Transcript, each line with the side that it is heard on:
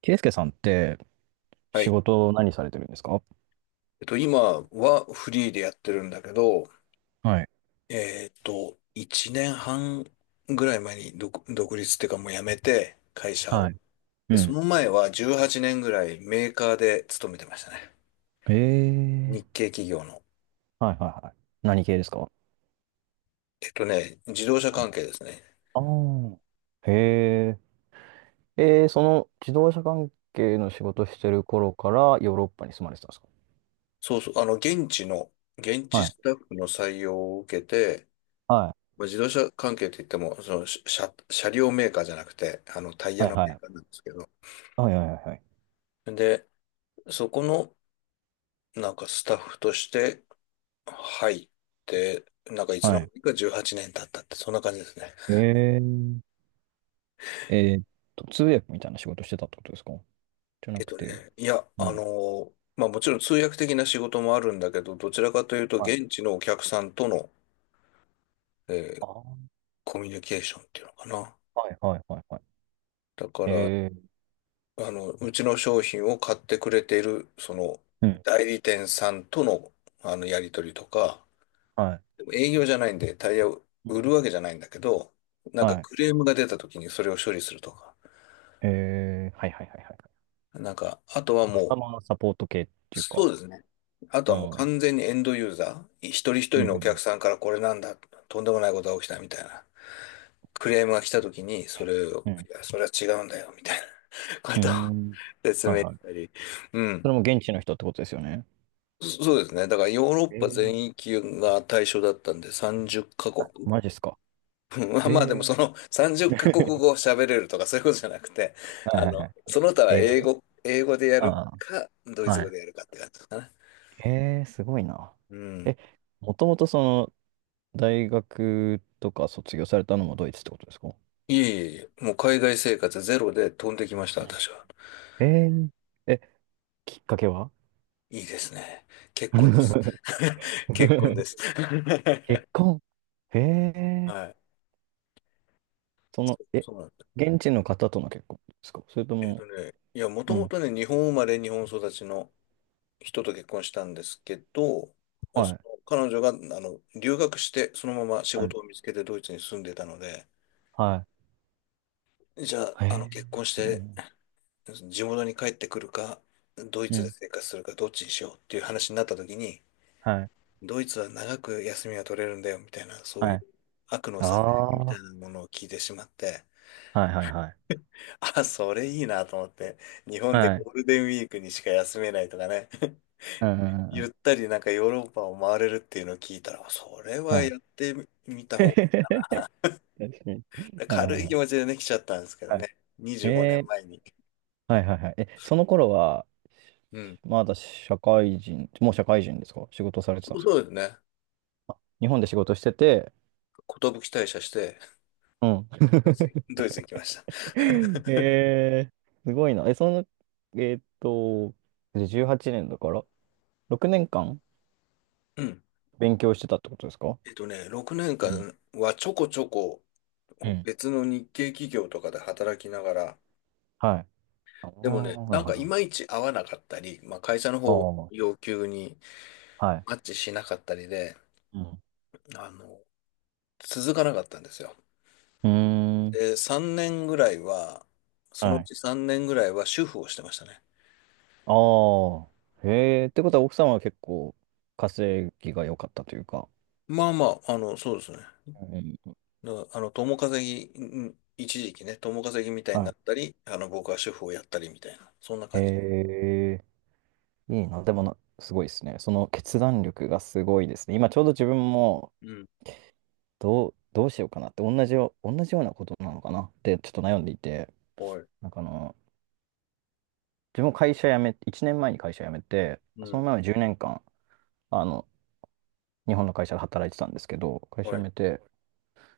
right: ケイスケさんって、
left: は
right: 仕
left: い。
right: 事何されてるんですか？
left: 今はフリーでやってるんだけど、
right: はい。
left: 1年半ぐらい前に独立っていうかもう辞めて、会社を。
right: はい。う
left: で、そ
right: ん。
left: の前は18年ぐらいメーカーで勤めてましたね。
right: え
left: 日
right: え
left: 系企業の。
right: ー、はいはいはい。何系ですか？
left: 自動車
right: あ、あ
left: 関係ですね。
right: あー。へえ。ええ、その自動車関係の仕事してる頃からヨーロッパに住まれてたんですか？
left: そうそう、現地
right: はい。
left: スタッフの採用を受けて、
right: は
left: まあ、自動車関係といっても、車両メーカーじゃなくて、タイ
right: い。
left: ヤ
right: はい
left: の
right: は
left: メーカー
right: い。
left: なんですけど。
right: はいはいはいはい。
left: で、そこの、なんかスタッフとして入って、なんかいつ
right: は
left: の間
right: い。
left: にか18年経ったって、そんな感じですね。
right: え、え、えーっ通訳みたいな仕事してたってことですか？じゃなくて。
left: いや、
right: うん。
left: まあもちろん通訳的な仕事もあるんだけど、どちらかというと
right: はい。
left: 現地のお客さんとの、え
right: あ
left: ー
right: あ。
left: コミュニケーションっていうのかな。
right: はいはいはいはい。
left: だか
right: え
left: ら、
right: え。
left: うちの商品を買ってくれている、
right: うん。
left: 代理店さんとの、やり取りとか、
right: は
left: でも営業じゃないんで、タイヤを
right: い。うん、
left: 売るわけじゃないんだけど、なんか
right: はい。
left: クレームが出た時にそれを処理するとか、
right: えー、はいはいはいはい。
left: なんか、あとは
right: カス
left: も
right: タ
left: う、
right: マーサポート系っていうか、
left: そうですね。あと
right: う
left: はもう
right: ん。
left: 完全にエンドユーザー、一人一
right: う
left: 人のお客
right: ん、
left: さんからこれなんだ、とんでもないことが起きたみたいな、クレームが来た時に、それを、
right: うん、うん。
left: いや、それは違うんだよ、みたいなこ
right: う
left: とを
right: ん。
left: 説
right: はい
left: 明し
right: は
left: た
right: い。
left: り。う
right: そ
left: ん。
right: れも現地の人ってことですよね。
left: そうですね。だからヨーロッ
right: え
left: パ
right: ー、
left: 全域が対象だったんで30カ国。
right: マジっすか。
left: まあまあでも
right: え
left: その
right: ー、
left: 30カ国 語を喋れるとかそういうことじゃなくて、
right: はいはいはい。
left: その他
right: え、
left: は
right: 英語
left: 英
right: で、
left: 語、英語でやる
right: あ
left: か、ド
right: あ、
left: イツ
right: は
left: 語
right: い。
left: でやるかって感じですかね。
right: えー、すごいな。
left: うん。
right: え、もともとその、大学とか卒業されたのもドイツってことですか？
left: いえいえ、もう海外生活ゼロで飛んできました、
right: うん、
left: 私は。
right: えー、え、きっかけは？
left: いいですね。結婚です。結婚です。
right: 結婚。へえ、
left: はい。
right: その、
left: そう
right: え、
left: そうなんだ。
right: 現地の方との結婚ですか？それとも、
left: いや、もと
right: う
left: も
right: ん。
left: とね、日本生まれ、日本育ちの人と結婚したんですけど、
right: は
left: そ
right: い。
left: の彼女が留学して、そのまま仕
right: はい。
left: 事を見つけてドイツに住んでたので、
right: は
left: じゃあ、
right: い。へえ、
left: 結婚し
right: すごい
left: て、
right: ね。
left: 地元に帰ってくるか、ドイ
right: う
left: ツで
right: ん。
left: 生活するか、どっちにしようっていう話になった時に、
right: はい。
left: ドイツは長く休みが取れるんだよみたいな、そうい
right: は
left: う
right: い。
left: 悪のささやきみ
right: あ
left: たい
right: あ。
left: なものを聞いてしまって、
right: はいはいはい。
left: あ、それいいなと思って、日本で
right: はい。
left: ゴールデンウィークにしか休めないとかね、
right: うんうんうんう
left: ゆっ
right: ん。
left: たりなんかヨーロッパを回れるっていうのを聞いたら、それ
right: は
left: は
right: い。
left: やってみた 方
right: 確かに。
left: が、
right: はいは
left: 軽
right: い
left: い
right: は
left: 気
right: い。
left: 持ちでね、来ちゃったんですけど
right: はい。
left: ね、25年
right: えー、
left: 前に。
right: はいはいはい。え、その頃は、
left: うん。
right: まだ社会人、もう社会人ですか、仕事されて
left: そ
right: たんで
left: う
right: すか？
left: そうですね。
right: あ、日本で仕事してて、
left: 寿退社して、
right: うん。
left: ドイツに ドイツに来ました。
right: えー、すごいな。え、その、えーっと、18年だから、6年間
left: うん。
right: 勉強してたってことですか？
left: 6年
right: うん
left: 間はちょこちょこ
right: うん。
left: 別の日系企業とかで働きながら、
right: はい。ああ、
left: でもね、
right: な
left: な
right: る
left: んかい
right: ほ
left: まいち合わなかったり、まあ、会社の方
right: ど。
left: 要求に
right: ああ、はい。
left: マッチしなかったりで、
right: うん。
left: あの、続かなかったんですよ。
right: うーん。
left: で、3年ぐらいは、その
right: は
left: う
right: い。
left: ち3年ぐらいは主婦をしてましたね。
right: ああ。へえ、ってことは奥様は結構稼ぎが良かったというか。
left: まあまあ、そうですね。
right: うん。
left: だあの、共稼ぎ、一時期ね、共稼ぎみたいにな
right: は
left: ったり、僕は主婦をやったりみたいな、そんな
right: い。へ
left: 感じ。
right: え、いいな。でもな、すごいですね。その決断力がすごいですね。今ちょうど自分も
left: うん。
right: どうしようかなって、同じようなことなのかなってちょっと悩んでいて、
left: はい。
right: なんかあの、自分も会社辞め、1年前に会社辞めて、
left: う
right: その
left: ん。
right: 前は10年間、あの、日本の会社で働いてたんですけど、会社
left: は
right: 辞
left: い。
right: めて、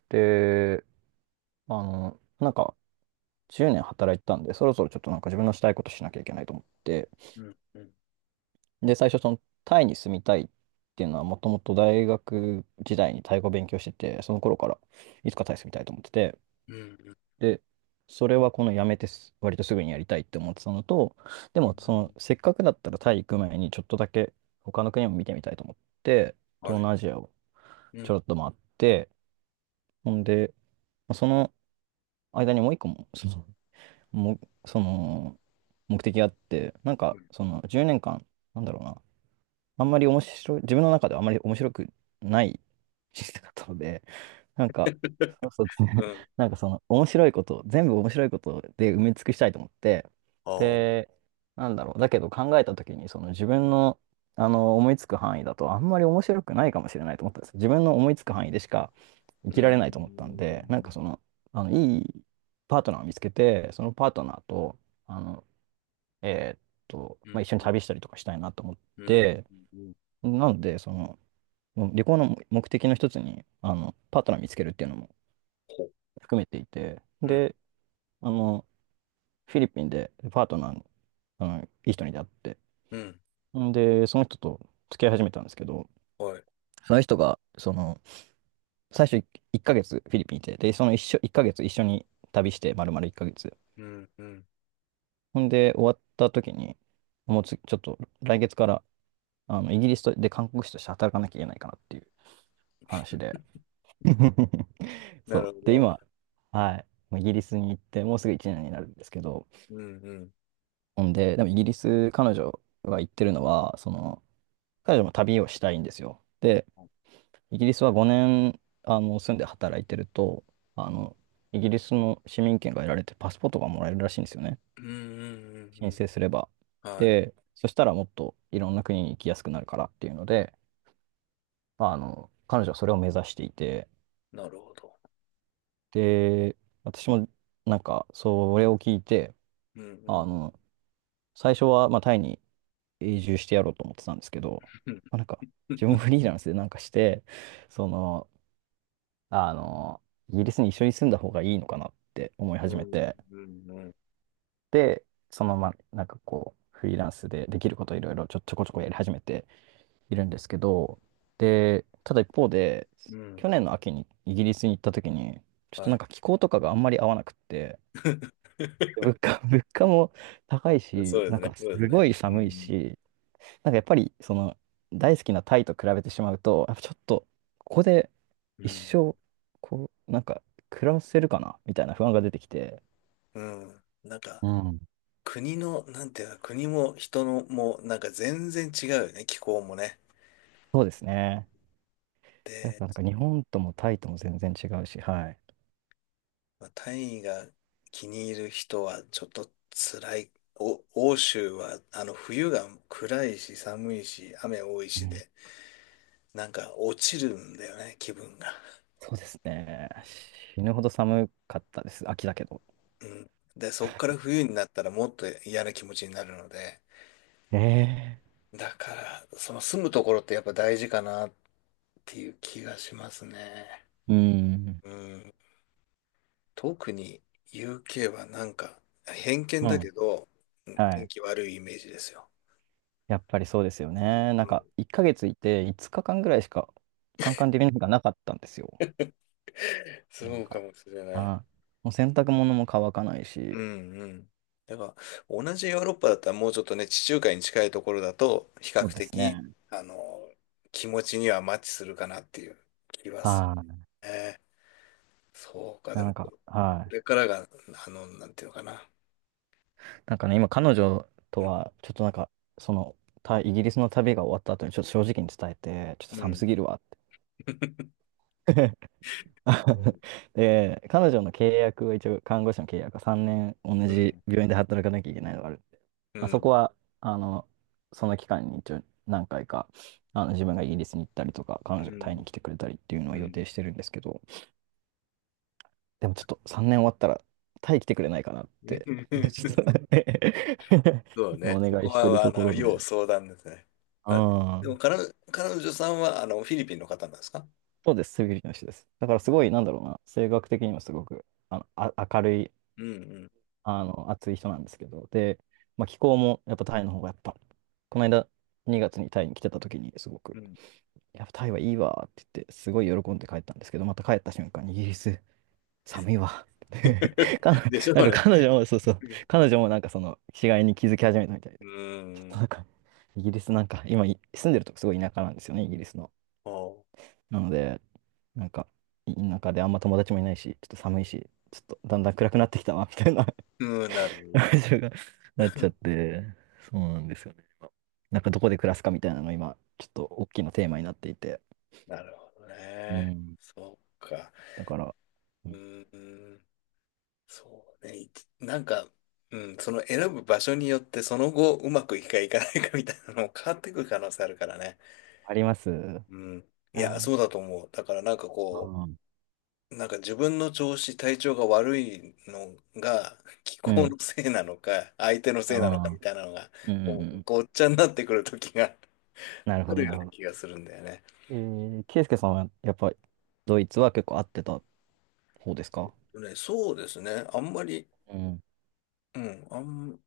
right: で、あの、なんか、10年働いてたんで、そろそろちょっとなんか自分のしたいことしなきゃいけないと思って、
left: うん。うん。
right: で、最初、その、タイに住みたいっていうのは、もともと大学時代にタイ語勉強してて、その頃からいつかタイ住みたいと思ってて、
left: うん。
right: で、それはこの辞めてす割とすぐにやりたいって思ってたのと、
left: う
right: で
left: ん。うん。
right: も、その、せっかくだったらタイ行く前に、ちょっとだけ他の国も見てみたいと思って、
left: は
right: 東
left: い。
right: 南アジアを
left: う
right: ちょ
left: ん。
right: ろっと回って、ほんで、その、間にもう一個も、その、もうその目的があって、なん
left: う
right: か、
left: ん。
right: その10年間、なんだろうな、あんまり面白い、自分の中ではあんまり面白くない人生だったので、なんか、そうそうですね。なんかその面白いこと、全部面白いことで埋め尽くしたいと思って、
left: ああ、う
right: で、なんだろう、だけど考えた時に、その自分の、あの思いつく範囲だとあんまり面白くないかもしれないと思ったんですよ。自分の思いつく範囲でしか生
left: う
right: きられないと思ったんで、なんか
left: ん。
right: その、あの、いいパートナーを見つけて、そのパートナーと、あの、えーっ
left: う
right: ま
left: ん。
right: あ、一緒に旅したりとかしたいなと思っ
left: うん。
right: て、
left: うん。うん。
right: なので、その、もう旅行の目的の一つに、あの、パートナー見つけるっていうのも
left: ほ
right: 含めていて、
left: うん。
right: で、あの、フィリピンでパートナーの、あの、いい人に出会って、
left: うん。ん。
right: んで、その人と付き合い始めたんですけど、
left: はい。
right: その人が、その、最初1ヶ月フィリピンいて、で、その一緒、1ヶ月一緒に旅して、丸々1ヶ月。
left: うん。うん。
right: ほんで、終わった時に、もうつ、ちょっと来月から、あの、イギリスで韓国人として働かなきゃいけないかなっていう話で。
left: な
right: そ
left: るほ
right: う。で、
left: ど。
right: 今、はい。もうイギリスに行って、もうすぐ1年になるんですけど、
left: うん、うん。
right: ほんで、でもイギリス、彼女が言ってるのは、その、彼女も旅をしたいんですよ。で、イギリスは5年、あの、住んで働いてると、あの、イギリスの市民権が得られて、パスポートがもらえるらしいんですよね。
left: うん。うん。う
right: 申
left: ん。
right: 請すれば。
left: はい。
right: で、そしたらもっといろんな国に行きやすくなるからっていうので、まあ、あの、彼女はそれを目指していて、
left: なるほど。
right: で、私もなんか、それを聞いて、
left: うん、う
right: あ
left: ん。
right: の、最初は、まあ、タイに永住してやろうと思ってたんですけど、
left: う
right: まあ、なんか、自分フリーランスでなんかして、その、あの、イギリスに一緒に住んだ方がいいのかなって思い始め
left: ん、
right: て、
left: うん、うん。
right: で、そのまま、なんかこう、フリーランスでできることいろいろちょこちょこやり始めているんですけど、で、ただ一方で、
left: うん。
right: 去年の秋にイギリスに行った時に、ちょっと
left: は
right: なん
left: い。
right: か気候とかがあんまり合わなくって、物価も高い
left: そ
right: し、
left: うで
right: な
left: す
right: ん
left: ね。
right: か
left: そ
right: す
left: うですね。
right: ごい
left: う
right: 寒い
left: ん、
right: し、なんかやっぱり、その、大好きなタイと比べてしまうと、やっぱちょっと、ここで
left: う
right: 一
left: ん。
right: 生、こう、なんか、暮らせるかなみたいな不安が出てきて、
left: うん。うんなんか、
right: うん。
left: 国の、なんていうか、国も人の、もなんか全然違うよね。気候もね。
right: そうですね。やっぱなん
left: で
right: か日本ともタイとも全然違うし、はい。
left: まあ、単位が気に入る人はちょっと辛い。欧州は冬が暗いし寒いし雨多い
right: う
left: し
right: ん、
left: で、なんか落ちるんだよね、気分が。
right: そうですね。死ぬほど寒かったです。秋だけど。
left: うん。で、そっから冬になったらもっと嫌な気持ちになるので、
right: ええ、
left: だから、その住むところってやっぱ大事かなっていう気がしますね。
right: うん。
left: うん。特に UK はなんか偏見
right: う
left: だ
right: ん。
left: けど、うん、
right: は
left: 天
right: い。
left: 気悪いイメージですよ。
right: やっぱりそうですよね。
left: う
right: なん
left: ん。
right: か、1ヶ月いて5日間ぐらいしか、カンカン照りの日がなかったんですよ。な
left: そ
right: ん
left: うか
right: か、
left: もしれない。
right: はい。もう洗濯物も乾かない
left: う
right: し、
left: んうん。だから、同じヨーロッパだったらもうちょっとね、地中海に近いところだと、比較
right: そうです
left: 的、
right: ね。
left: あの、気持ちにはマッチするかなっていう気はする
right: はい。
left: ね。そうか、で
right: な
left: も、
right: ん
left: こ
right: か、はい。
left: れからが、なんていうのかな。
right: なんかね、今彼女
left: う
right: と
left: ん。
right: は、ちょっとなんか、その、イギリスの旅が終わった後にちょっと正直に伝えて、ちょっと
left: う
right: 寒
left: ん。
right: すぎるわっ て。
left: う
right: で、彼女の契約は一応、看護師の契約は3年同じ
left: ん。
right: 病院で働かなきゃいけないのがあるんで、
left: う
right: まあ、そこ
left: ん。
right: は、あの、その期間に一応何回か、あの、自分がイギリスに行ったりとか、彼女
left: う
right: がタイ
left: ん。
right: に来てくれたりっていうのは
left: う
right: 予
left: ん。
right: 定してるんですけど、でもちょっと3年終わったら、タイ来てくれないかなって、ちょっと ね、
left: そう ね。
right: お
left: そ
right: 願
left: こ
right: いしてる
left: は、
right: ところで。
left: 要
right: う
left: 相談ですね。あ、で
right: ん。
left: も、彼女さんは、フィリピンの方なんですか？
right: そうです、セビリティの人です。だからすごい、なんだろうな、性格的にもすごく、あの、あ、明るい、
left: うん
right: あの、熱い人なんですけど、で、まあ、気候もやっぱタイの方がやっぱ、この間2月にタイに来てた時にすご
left: う
right: く、
left: ん。うん。
right: やっぱタイはいいわって言って、すごい喜んで帰ったんですけど、また帰った瞬間にイギリス、寒いわ。かな、
left: でしょ
right: な
left: う
right: んか
left: ね。
right: 彼女も、そうそう、彼女もなんかその違いに気づき始めたみたい
left: う
right: で、ちょっと
left: ー
right: な
left: ん。
right: んか、イギリスなんか、今、住んでるとこすごい田舎なんですよね、イギリスの。
left: おう。
right: なので、なんか、田舎であんま友達もいないし、ちょっと寒いし、ちょっとだんだん暗くなってきたわ、みたいな
left: うん、
right: 感情がなっちゃって、そうなんですよね。今なんかどこで暮らすかみたいなの今、ちょっと大きなテーマになっていて。
left: なるほど
right: う
left: ね。
right: ん。
left: そうか。
right: だから、う
left: う
right: ん、
left: ーん。そうね。なんか、うん、その選ぶ場所によって、その後、うまくいくかいかないかみたいなのも変わってくる可能性あるからね。
right: あります。
left: うん。い
right: あ
left: や、
right: ー、
left: そうだと思う。だからなんか
right: う
left: こ
right: ん。
left: う、なんか自分の調子、体調が悪いのが、気
right: う
left: 候
right: ん。
left: のせいなのか、相手の
right: う
left: せいなのか
right: ん。う
left: み
right: ん
left: たいなのが、
right: うんう
left: こう
right: ん。
left: ごっちゃになってくる時が
right: なるほ
left: あ
right: ど、
left: るよ
right: な
left: う
right: るほ
left: な気が
right: ど。
left: するんだよね。
right: えー、ケイスケさんはやっぱりドイツは結構合ってた方ですか？
left: ね、そうですね。あんまり、
right: うん。
left: うん、あん、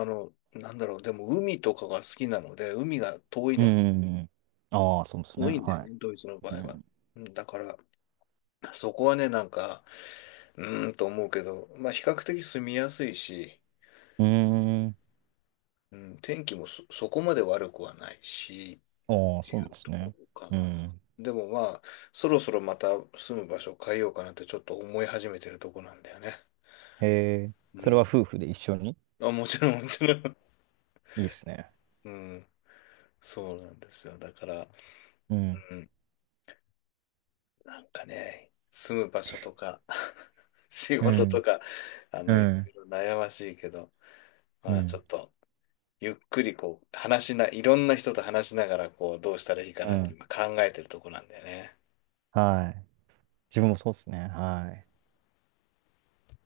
left: あの、なんだろう、でも海とかが好きなので、海が遠い
right: うん
left: のに、
right: うんうん。ああ、そうですね。
left: 遠いんだよ
right: は
left: ね、ドイツの
right: い。
left: 場
right: う
left: 合は。
right: ん。
left: うん。だから、そこはね、なんか、うーんと思うけど、まあ、比較的住みやすいし、
right: うーん。
left: うん、天気もそこまで悪くはないし、
right: ああ、
left: って
right: そう
left: い
right: なん
left: う
right: です
left: とこ
right: ね。
left: ろか
right: う
left: な。
right: ん。
left: でもまあ、そろそろまた住む場所を変えようかなってちょっと思い始めてるとこなんだよね。
right: へえ。
left: う
right: それは
left: ん。
right: 夫婦で一緒に？
left: あ、もちろん、もちろん。
right: いいですね。
left: うん。そうなんですよ。だから、
right: うん。
left: うん、なんかね、住む場所とか 仕
right: う
left: 事と
right: ん。
left: か、
right: う
left: いろい
right: ん。
left: ろ悩ましいけど、
right: う
left: まあちょ
right: ん。
left: っと、ゆっくりこう、話しな、いろんな人と話しながら、こう、どうしたらいいか
right: う
left: なって
right: ん。
left: 今考えてるとこなんだよね。
right: はい。自分もそうですね。はい。